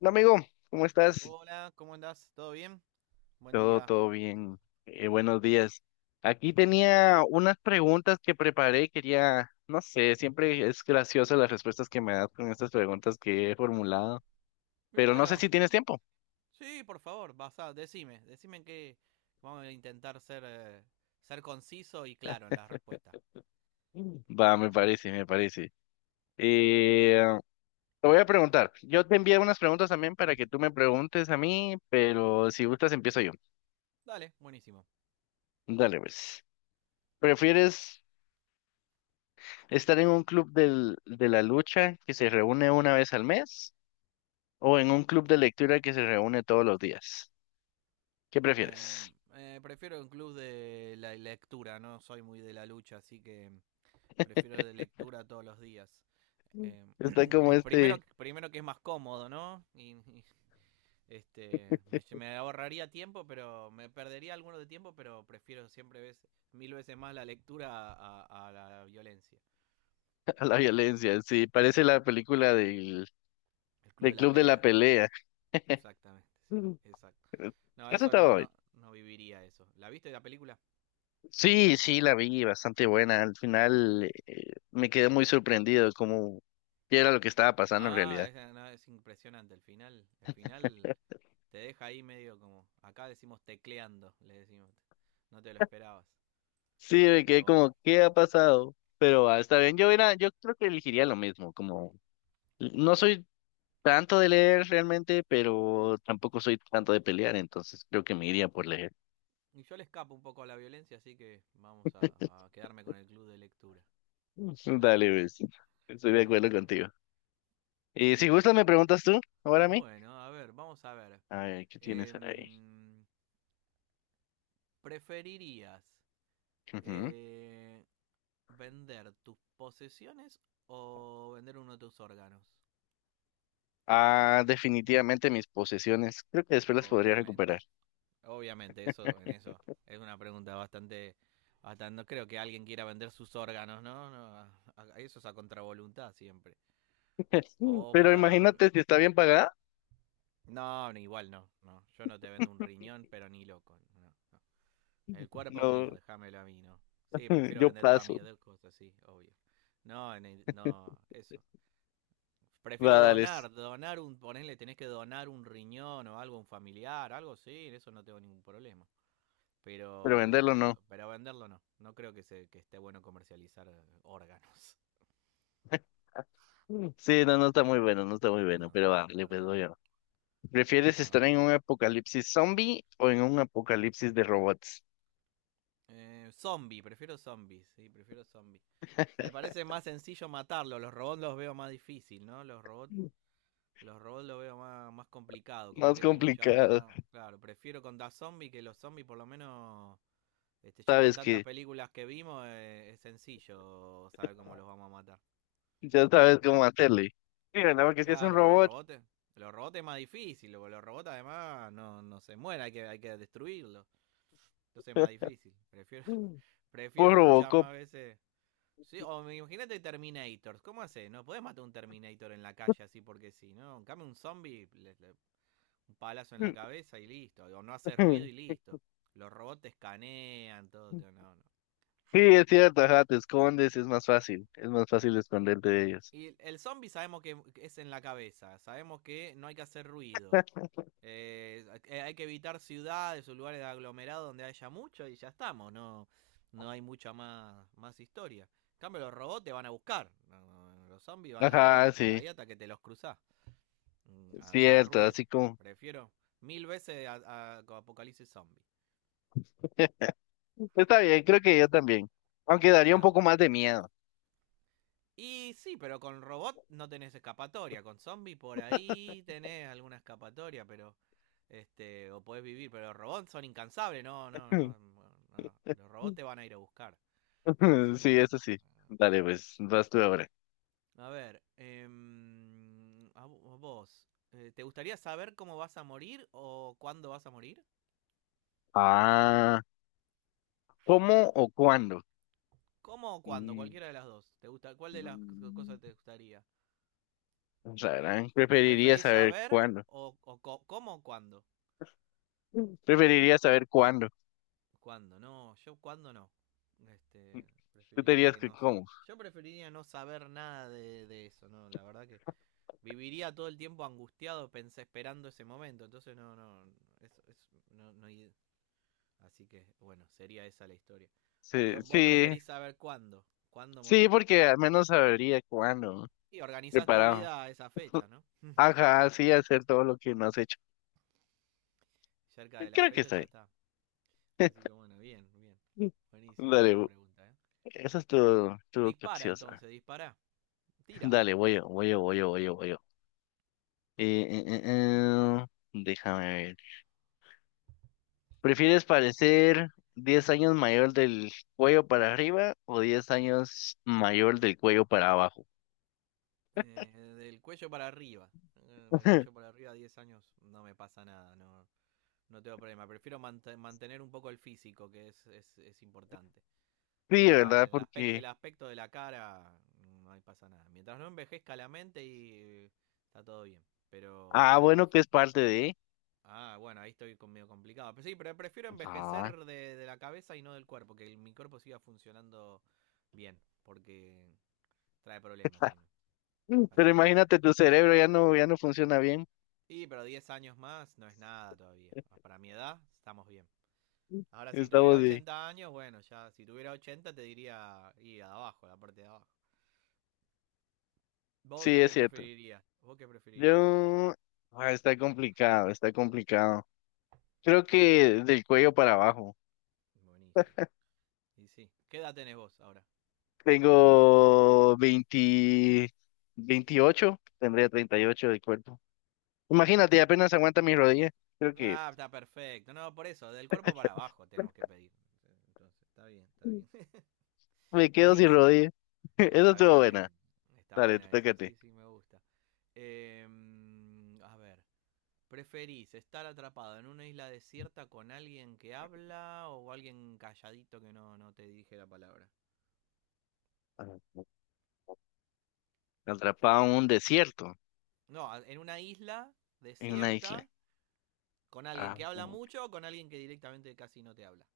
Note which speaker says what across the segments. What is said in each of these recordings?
Speaker 1: Hola amigo, ¿cómo estás?
Speaker 2: Hola, ¿cómo andás? ¿Todo bien? Buen
Speaker 1: Todo,
Speaker 2: día.
Speaker 1: todo bien. Buenos días. Aquí tenía unas preguntas que preparé. Quería, no sé, siempre es graciosa las respuestas que me das con estas preguntas que he formulado,
Speaker 2: Y
Speaker 1: pero no sé
Speaker 2: bueno,
Speaker 1: si tienes tiempo.
Speaker 2: sí, por favor, vas basá, decime que vamos a intentar ser conciso y claro en las respuestas.
Speaker 1: Mm. Va, me parece, me parece. Eh, Te voy a preguntar. Yo te envié unas preguntas también para que tú me preguntes a mí, pero si gustas empiezo yo.
Speaker 2: Dale, buenísimo.
Speaker 1: Dale, pues. ¿Prefieres estar en un club de la lucha que se reúne una vez al mes, o en un club de lectura que se reúne todos los días? ¿Qué
Speaker 2: Eh,
Speaker 1: prefieres?
Speaker 2: Prefiero un club de la lectura, no soy muy de la lucha, así que prefiero de lectura todos los días.
Speaker 1: Mm.
Speaker 2: Eh,
Speaker 1: Está como
Speaker 2: primero,
Speaker 1: este.
Speaker 2: primero que es más cómodo, ¿no? Y este, me ahorraría tiempo, pero me perdería alguno de tiempo, pero prefiero siempre mil veces más la lectura a la violencia.
Speaker 1: A la violencia, sí,
Speaker 2: Mm.
Speaker 1: parece la película del,
Speaker 2: El club
Speaker 1: del
Speaker 2: de la
Speaker 1: Club de la
Speaker 2: pelea,
Speaker 1: Pelea.
Speaker 2: exactamente, sí,
Speaker 1: Mm.
Speaker 2: exacto. No,
Speaker 1: Eso
Speaker 2: eso
Speaker 1: estaba
Speaker 2: no,
Speaker 1: bien.
Speaker 2: no, no viviría eso. ¿La viste la película?
Speaker 1: Sí, sí, la vi, bastante buena. Al final me quedé muy sorprendido como qué era lo que estaba pasando en
Speaker 2: Ah,
Speaker 1: realidad.
Speaker 2: es, no, es impresionante el final. El final te deja ahí medio como, acá decimos tecleando, le decimos. No te lo esperabas,
Speaker 1: Sí, me quedé
Speaker 2: pero bueno.
Speaker 1: como, ¿qué ha pasado? Pero está bien, yo creo que elegiría lo mismo, como no soy tanto de leer realmente, pero tampoco soy tanto de pelear, entonces creo que me iría por leer.
Speaker 2: Y yo le escapo un poco a la violencia, así que vamos a quedarme con el club de lectura.
Speaker 1: Dale, ves. Estoy de acuerdo
Speaker 2: Buenísimo.
Speaker 1: contigo. Y si
Speaker 2: Ok.
Speaker 1: gustas, me preguntas tú, ahora a mí.
Speaker 2: Bueno, a ver, vamos a ver.
Speaker 1: A ver, ¿qué tienes ahí?
Speaker 2: Em, ¿Preferirías
Speaker 1: Ujú.
Speaker 2: eh, vender tus posesiones o vender uno de tus órganos?
Speaker 1: Ah, definitivamente mis posesiones. Creo que después las podría
Speaker 2: Obviamente.
Speaker 1: recuperar.
Speaker 2: Obviamente, eso, en eso. Es una pregunta bastante, bastante. No creo que alguien quiera vender sus órganos, ¿no? No, eso es a contravoluntad siempre. O
Speaker 1: Pero
Speaker 2: para.
Speaker 1: imagínate si está bien pagada.
Speaker 2: No, no, igual no, no. Yo no te vendo un riñón, pero ni loco. No, no. El cuerpo
Speaker 1: No,
Speaker 2: mío, déjamelo a mí, ¿no? Sí, prefiero
Speaker 1: yo
Speaker 2: vender todas
Speaker 1: paso.
Speaker 2: mis cosas, sí, obvio. No, no, eso. Prefiero
Speaker 1: Va, dale.
Speaker 2: donar un, ponele, tenés que donar un riñón o algo un familiar, algo sí, en eso no tengo ningún problema.
Speaker 1: Pero venderlo
Speaker 2: Pero,
Speaker 1: no.
Speaker 2: pero venderlo no. No creo que que esté bueno comercializar órganos.
Speaker 1: Sí, no, no está muy bueno, no está muy bueno,
Speaker 2: No,
Speaker 1: pero va, le
Speaker 2: para
Speaker 1: pues voy
Speaker 2: nada.
Speaker 1: a- ¿Prefieres
Speaker 2: No.
Speaker 1: estar en un apocalipsis zombie o en un apocalipsis de robots?
Speaker 2: Zombie, prefiero zombies, sí, prefiero zombies. Me parece más sencillo matarlo, los robots los veo más difícil, ¿no? Los robots lo veo más complicado, como
Speaker 1: Más
Speaker 2: que hay que luchar
Speaker 1: complicado.
Speaker 2: más. Claro, prefiero contra zombies que los zombies, por lo menos, este, ya con
Speaker 1: Sabes
Speaker 2: tantas
Speaker 1: que
Speaker 2: películas que vimos, es sencillo saber cómo los vamos a matar.
Speaker 1: ya sabes cómo hacerle. Mira, nada más que si es un
Speaker 2: Claro, los
Speaker 1: robot,
Speaker 2: robots, los robots es más difícil, porque los robots además no se mueren, hay que destruirlos. Entonces es más difícil. Prefiero,
Speaker 1: por
Speaker 2: prefiero muchas
Speaker 1: Robocop.
Speaker 2: más veces. Sí, imagínate Terminators. ¿Cómo haces? No podés matar un Terminator en la calle así porque sí, ¿no? En cambio, un zombie un palazo en la cabeza y listo. O no hace ruido y listo. Los robots te escanean, todo. No, no.
Speaker 1: Sí, es cierto, ajá, te escondes, es más fácil esconderte de ellos.
Speaker 2: Y el zombie sabemos que es en la cabeza. Sabemos que no hay que hacer ruido. Hay que evitar ciudades o lugares de aglomerado donde haya mucho y ya estamos. No, no hay mucha más historia. En cambio, los robots te van a buscar. No, no. Los zombies van a
Speaker 1: Ajá,
Speaker 2: vagar por
Speaker 1: sí,
Speaker 2: ahí hasta que te los cruzás.
Speaker 1: es
Speaker 2: A que haga
Speaker 1: cierto, así
Speaker 2: ruido.
Speaker 1: como.
Speaker 2: Prefiero mil veces Apocalipsis Zombie.
Speaker 1: Está bien, creo que yo también. Aunque daría un
Speaker 2: Nada,
Speaker 1: poco más de miedo.
Speaker 2: y sí, pero con robot no tenés escapatoria. Con zombie por ahí tenés alguna escapatoria, pero. Este, o podés vivir, pero los robots son incansables, no, no, no, no. Los robots te van a ir a buscar. Así
Speaker 1: Sí,
Speaker 2: que.
Speaker 1: eso sí.
Speaker 2: Ah,
Speaker 1: Dale,
Speaker 2: sí.
Speaker 1: pues, vas tú ahora.
Speaker 2: A ver, a vos, ¿te gustaría saber cómo vas a morir o cuándo vas a morir?
Speaker 1: Ah. ¿Cómo o cuándo?
Speaker 2: ¿Cómo o cuándo?
Speaker 1: Mm,
Speaker 2: Cualquiera de las dos. ¿Te gusta? ¿Cuál de las
Speaker 1: mm,
Speaker 2: cosas te gustaría?
Speaker 1: rarán. Preferiría
Speaker 2: ¿Preferís
Speaker 1: saber
Speaker 2: saber
Speaker 1: cuándo.
Speaker 2: o cómo o cuándo?
Speaker 1: Preferiría saber cuándo.
Speaker 2: ¿Cuándo? No, yo cuándo no. Este,
Speaker 1: Tú te
Speaker 2: preferiría
Speaker 1: dirías
Speaker 2: que
Speaker 1: que
Speaker 2: no.
Speaker 1: cómo.
Speaker 2: Yo preferiría no saber nada de eso, ¿no? La verdad que viviría todo el tiempo angustiado, pensé, esperando ese momento. Entonces, no, no, eso, no, no. Así que, bueno, sería esa la historia.
Speaker 1: Sí,
Speaker 2: Yo, vos
Speaker 1: sí,
Speaker 2: preferís saber cuándo
Speaker 1: sí,
Speaker 2: morir.
Speaker 1: porque al menos sabría cuándo.
Speaker 2: Y organizás tu
Speaker 1: Preparado.
Speaker 2: vida a esa fecha, ¿no?
Speaker 1: Ajá, sí, hacer todo lo que no has hecho.
Speaker 2: Cerca de la
Speaker 1: Creo que
Speaker 2: fecha
Speaker 1: está
Speaker 2: ya está. Así que, bueno, bien, bien.
Speaker 1: bien.
Speaker 2: Buenísimo
Speaker 1: Dale,
Speaker 2: esa pregunta, ¿eh?
Speaker 1: esa es tu,
Speaker 2: Dispara
Speaker 1: capciosa.
Speaker 2: entonces, dispara. Tira.
Speaker 1: Dale, voy yo, voy yo, voy yo, voy yo, voy yo. Eh, eh, eh, eh, Déjame ver. ¿Prefieres parecer 10 años mayor del cuello para arriba o 10 años mayor del cuello para abajo?
Speaker 2: Eh, Del cuello para arriba. Del cuello para arriba, 10 años, no me pasa nada, no, no tengo problema. Prefiero mantener un poco el físico, que es importante.
Speaker 1: Sí,
Speaker 2: El, a-
Speaker 1: ¿verdad?
Speaker 2: el aspec- el
Speaker 1: Porque,
Speaker 2: aspecto de la cara, no me pasa nada. Mientras no envejezca la mente y está todo bien. Pero sí,
Speaker 1: bueno, que
Speaker 2: prefiero...
Speaker 1: es parte de.
Speaker 2: Ah, bueno, ahí estoy medio complicado. Pero sí, pero prefiero
Speaker 1: Ah.
Speaker 2: envejecer de la cabeza y no del cuerpo, que mi cuerpo siga funcionando bien, porque trae problemas, si no.
Speaker 1: Pero
Speaker 2: Así que no.
Speaker 1: imagínate, tu cerebro ya no funciona bien.
Speaker 2: Sí, pero 10 años más no es nada todavía. Ah, para mi edad estamos bien. Ahora, si tuviera
Speaker 1: Estamos de.
Speaker 2: 80 años, bueno, ya si tuviera 80 te diría ir a abajo, la parte de abajo. ¿Vos
Speaker 1: Sí, es
Speaker 2: qué
Speaker 1: cierto.
Speaker 2: preferirías? ¿Vos qué preferirías?
Speaker 1: Yo. Ah, está complicado, está complicado. Creo
Speaker 2: ¿Qué?
Speaker 1: que del cuello para abajo.
Speaker 2: Buenísimo. Y sí. ¿Qué edad tenés vos ahora? A mí.
Speaker 1: Tengo 28, tendría 38 de cuerpo. Imagínate,
Speaker 2: Claro.
Speaker 1: apenas aguanta mi rodilla. Creo que
Speaker 2: Ah, está perfecto. No, por eso, del cuerpo para abajo tenemos que pedir. Entonces, está bien, está
Speaker 1: Mm.
Speaker 2: bien.
Speaker 1: me quedo sin
Speaker 2: Buenísimo.
Speaker 1: rodilla. Eso
Speaker 2: Está
Speaker 1: estuvo buena.
Speaker 2: bien. Está
Speaker 1: Dale, te
Speaker 2: buena
Speaker 1: toca a
Speaker 2: esa,
Speaker 1: ti.
Speaker 2: sí, sí, me gusta. A ver. ¿Preferís estar atrapado en una isla desierta con alguien que habla o alguien calladito que no te dirige la palabra?
Speaker 1: Ah, atrapado en un desierto,
Speaker 2: No, en una isla
Speaker 1: en una isla.
Speaker 2: desierta con alguien
Speaker 1: Ah,
Speaker 2: que habla mucho o con alguien que directamente casi no te habla.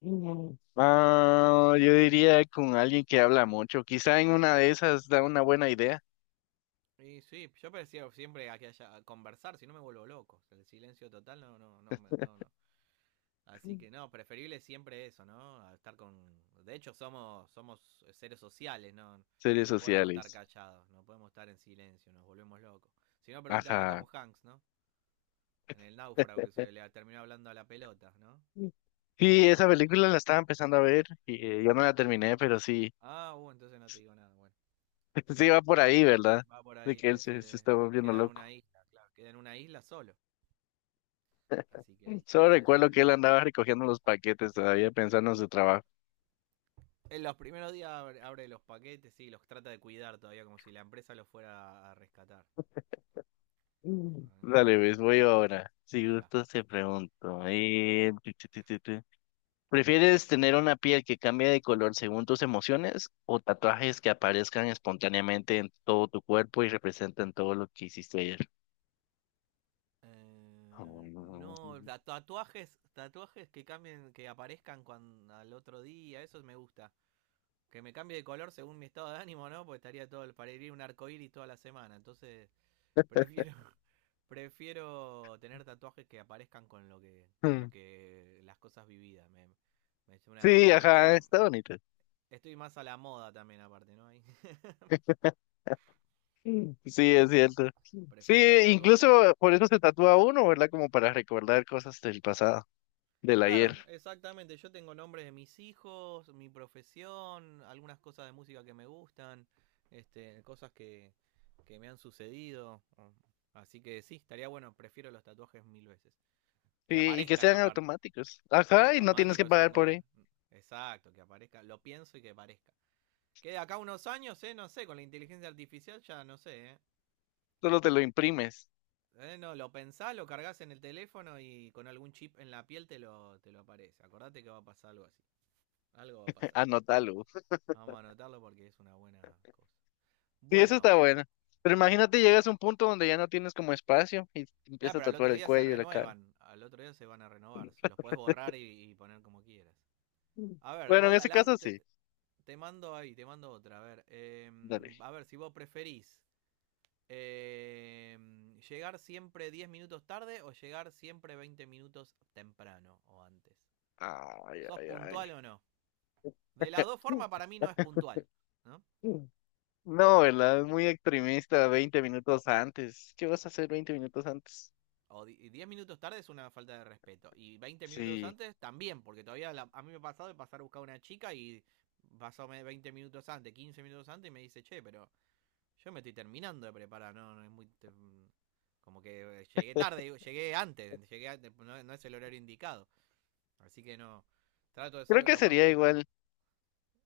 Speaker 1: mm. Ah, yo diría con alguien que habla mucho. Quizá en una de esas da una buena idea.
Speaker 2: Y sí, yo prefiero siempre a que haya a conversar, si no me vuelvo loco. El silencio total no, no, no, no, no. Así que no, preferible siempre eso, ¿no? A estar con... De hecho, somos seres sociales, ¿no? No
Speaker 1: Series
Speaker 2: no podemos estar
Speaker 1: sociales.
Speaker 2: callados, no podemos estar en silencio, nos volvemos locos. Si no, preguntale a Tom
Speaker 1: Ajá.
Speaker 2: Hanks, ¿no? En el náufrago que se le terminó hablando a la pelota, ¿no?
Speaker 1: Sí, esa película la estaba empezando a ver y yo no la terminé, pero sí,
Speaker 2: Ah, entonces no te digo nada. Bueno,
Speaker 1: sí va por ahí, ¿verdad?
Speaker 2: va por
Speaker 1: De
Speaker 2: ahí,
Speaker 1: que él se
Speaker 2: parece.
Speaker 1: está volviendo
Speaker 2: Queda en una
Speaker 1: loco.
Speaker 2: isla, claro. Queda en una isla solo. Así que ahí,
Speaker 1: Solo
Speaker 2: ahí está.
Speaker 1: recuerdo
Speaker 2: En
Speaker 1: que él andaba recogiendo los paquetes todavía pensando en su trabajo.
Speaker 2: los primeros días abre los paquetes y los trata de cuidar todavía como si la empresa los fuera a rescatar.
Speaker 1: Mm. Dale,
Speaker 2: No, es
Speaker 1: ves, voy
Speaker 2: terrible.
Speaker 1: ahora. Si
Speaker 2: Diga.
Speaker 1: gustas, te pregunto. Tu. ¿Prefieres tener una piel que cambie de color según tus emociones o tatuajes que aparezcan espontáneamente en todo tu cuerpo y representan todo lo que hiciste ayer?
Speaker 2: Eh, no,
Speaker 1: Mm.
Speaker 2: tatuajes que cambien, que aparezcan cuando, al otro día, eso me gusta. Que me cambie de color según mi estado de ánimo, ¿no? Porque estaría todo, parecería un arcoíris toda la semana. Entonces, prefiero, prefiero tener tatuajes que aparezcan con lo que, con lo
Speaker 1: Mm.
Speaker 2: que, las cosas vividas.
Speaker 1: Sí,
Speaker 2: Me
Speaker 1: ajá,
Speaker 2: queda,
Speaker 1: está bonito.
Speaker 2: estoy más a la moda también aparte, ¿no? Ahí,
Speaker 1: Mm. Sí, es cierto. Mm. Sí,
Speaker 2: prefiero los tatuajes.
Speaker 1: incluso por eso se tatúa uno, ¿verdad? Como para recordar cosas del pasado, del ayer.
Speaker 2: Claro, exactamente. Yo tengo nombres de mis hijos, mi profesión, algunas cosas de música que me gustan, este, cosas que me han sucedido. Así que sí, estaría bueno. Prefiero los tatuajes mil veces. Que
Speaker 1: Y que
Speaker 2: aparezcan
Speaker 1: sean
Speaker 2: aparte.
Speaker 1: automáticos. Ajá, y no tienes
Speaker 2: Automático
Speaker 1: que
Speaker 2: es
Speaker 1: pagar
Speaker 2: un
Speaker 1: por
Speaker 2: gol.
Speaker 1: él.
Speaker 2: Exacto, que aparezca. Lo pienso y que aparezca. Que de acá a unos años, no sé, con la inteligencia artificial ya no sé, eh.
Speaker 1: Solo te lo imprimes.
Speaker 2: Eh, No, lo pensás, lo cargas en el teléfono y con algún chip en la piel te lo aparece. Acordate que va a pasar algo así. Algo va a pasar.
Speaker 1: Anótalo.
Speaker 2: Vamos a anotarlo porque es una buena cosa.
Speaker 1: Sí, eso
Speaker 2: Bueno.
Speaker 1: está bueno. Pero
Speaker 2: eh,
Speaker 1: imagínate, llegas a un punto donde ya no tienes como espacio y te
Speaker 2: Ah,
Speaker 1: empieza a
Speaker 2: pero al
Speaker 1: tatuar
Speaker 2: otro
Speaker 1: el
Speaker 2: día se
Speaker 1: cuello y la cara.
Speaker 2: renuevan. Al otro día se van a renovar. Los podés borrar y poner como quieras.
Speaker 1: Mm.
Speaker 2: A ver,
Speaker 1: Bueno, en
Speaker 2: voy
Speaker 1: ese caso
Speaker 2: adelante.
Speaker 1: sí.
Speaker 2: Te mando otra.
Speaker 1: Dale.
Speaker 2: A ver si vos preferís eh, llegar siempre 10 minutos tarde o llegar siempre 20 minutos temprano o antes.
Speaker 1: Ay,
Speaker 2: ¿Sos
Speaker 1: ay, ay.
Speaker 2: puntual o no? De las dos
Speaker 1: Mm,
Speaker 2: formas para mí no es puntual, ¿no?
Speaker 1: mm. No, ¿verdad? Es muy extremista, 20 minutos antes. ¿Qué vas a hacer 20 minutos antes?
Speaker 2: O 10 minutos tarde es una falta de respeto. Y 20 minutos
Speaker 1: Sí.
Speaker 2: antes también, porque todavía a mí me ha pasado de pasar a buscar a una chica y pasó 20 minutos antes, 15 minutos antes y me dice, che, pero yo me estoy terminando de preparar, no, no es muy... como que llegué tarde, llegué antes, no, no es el horario indicado. Así que no, trato de ser
Speaker 1: Creo que
Speaker 2: lo más
Speaker 1: sería
Speaker 2: puntual.
Speaker 1: igual.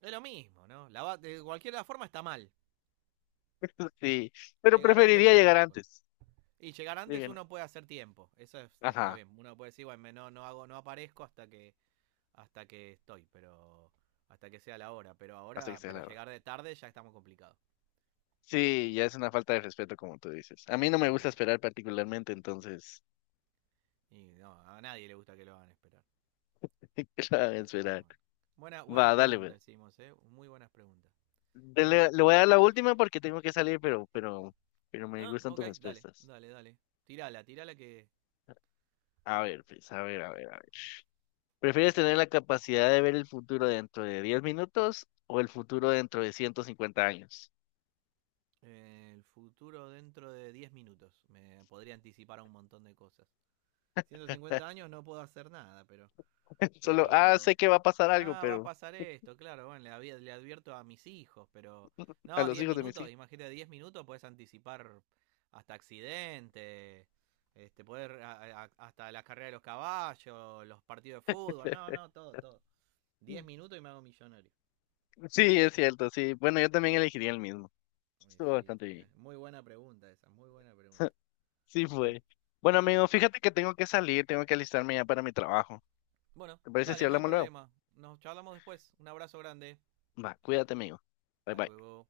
Speaker 2: Es lo mismo, ¿no? La de cualquier forma está mal.
Speaker 1: Sí. Pero
Speaker 2: Llegar antes o
Speaker 1: preferiría
Speaker 2: llegar
Speaker 1: llegar
Speaker 2: después.
Speaker 1: antes.
Speaker 2: Y llegar antes
Speaker 1: Digan,
Speaker 2: uno puede hacer tiempo. Está
Speaker 1: ajá,
Speaker 2: bien. Uno puede decir, bueno, no, no hago, no aparezco hasta que estoy, pero hasta que sea la hora, pero
Speaker 1: hasta que
Speaker 2: ahora,
Speaker 1: sea
Speaker 2: pero
Speaker 1: la hora.
Speaker 2: llegar de tarde ya está muy complicado.
Speaker 1: Sí, ya es una falta de respeto, como tú dices. A mí no me gusta
Speaker 2: Claro.
Speaker 1: esperar particularmente, entonces,
Speaker 2: Y no, a nadie le gusta que lo hagan esperar.
Speaker 1: ¿qué la voy a
Speaker 2: Ahí está,
Speaker 1: esperar?
Speaker 2: bueno. Buenas
Speaker 1: Va, dale, pues.
Speaker 2: preguntas hicimos, muy buenas preguntas. Mm.
Speaker 1: Le voy a dar la última porque tengo que salir, pero me
Speaker 2: Ah,
Speaker 1: gustan
Speaker 2: ok,
Speaker 1: tus
Speaker 2: dale,
Speaker 1: respuestas.
Speaker 2: dale, dale. Tirala, tirala que
Speaker 1: A ver, pues, a ver, a ver, a ver. ¿Prefieres tener la capacidad de ver el futuro dentro de 10 minutos o el futuro dentro de 150 años?
Speaker 2: el futuro dentro de 10 minutos me podría anticipar a un montón de cosas. 150 años no puedo hacer nada, pero
Speaker 1: Solo,
Speaker 2: Pero.
Speaker 1: sé que va a pasar algo,
Speaker 2: Ah, va a
Speaker 1: pero
Speaker 2: pasar esto, claro. Bueno, le advierto a mis hijos, pero.
Speaker 1: a
Speaker 2: No,
Speaker 1: los
Speaker 2: 10
Speaker 1: hijos de mis
Speaker 2: minutos,
Speaker 1: hijos.
Speaker 2: imagínate, 10 minutos puedes anticipar hasta accidentes, este, hasta la carrera de los caballos, los partidos de fútbol, no, no, todo, todo. 10 minutos y me hago millonario.
Speaker 1: Sí, es cierto, sí. Bueno, yo también elegiría el mismo.
Speaker 2: Uy,
Speaker 1: Estuvo
Speaker 2: sí,
Speaker 1: bastante
Speaker 2: estaría.
Speaker 1: bien.
Speaker 2: Muy buena pregunta esa, muy buena pregunta.
Speaker 1: Sí
Speaker 2: Mm.
Speaker 1: fue. Bueno,
Speaker 2: Sí.
Speaker 1: amigo, fíjate que tengo que salir, tengo que alistarme ya para mi trabajo.
Speaker 2: Bueno,
Speaker 1: ¿Te parece si
Speaker 2: dale, no hay
Speaker 1: hablamos luego?
Speaker 2: problema. Nos charlamos después. Un abrazo grande.
Speaker 1: Va, cuídate, amigo. Bye
Speaker 2: Hasta
Speaker 1: bye.
Speaker 2: luego.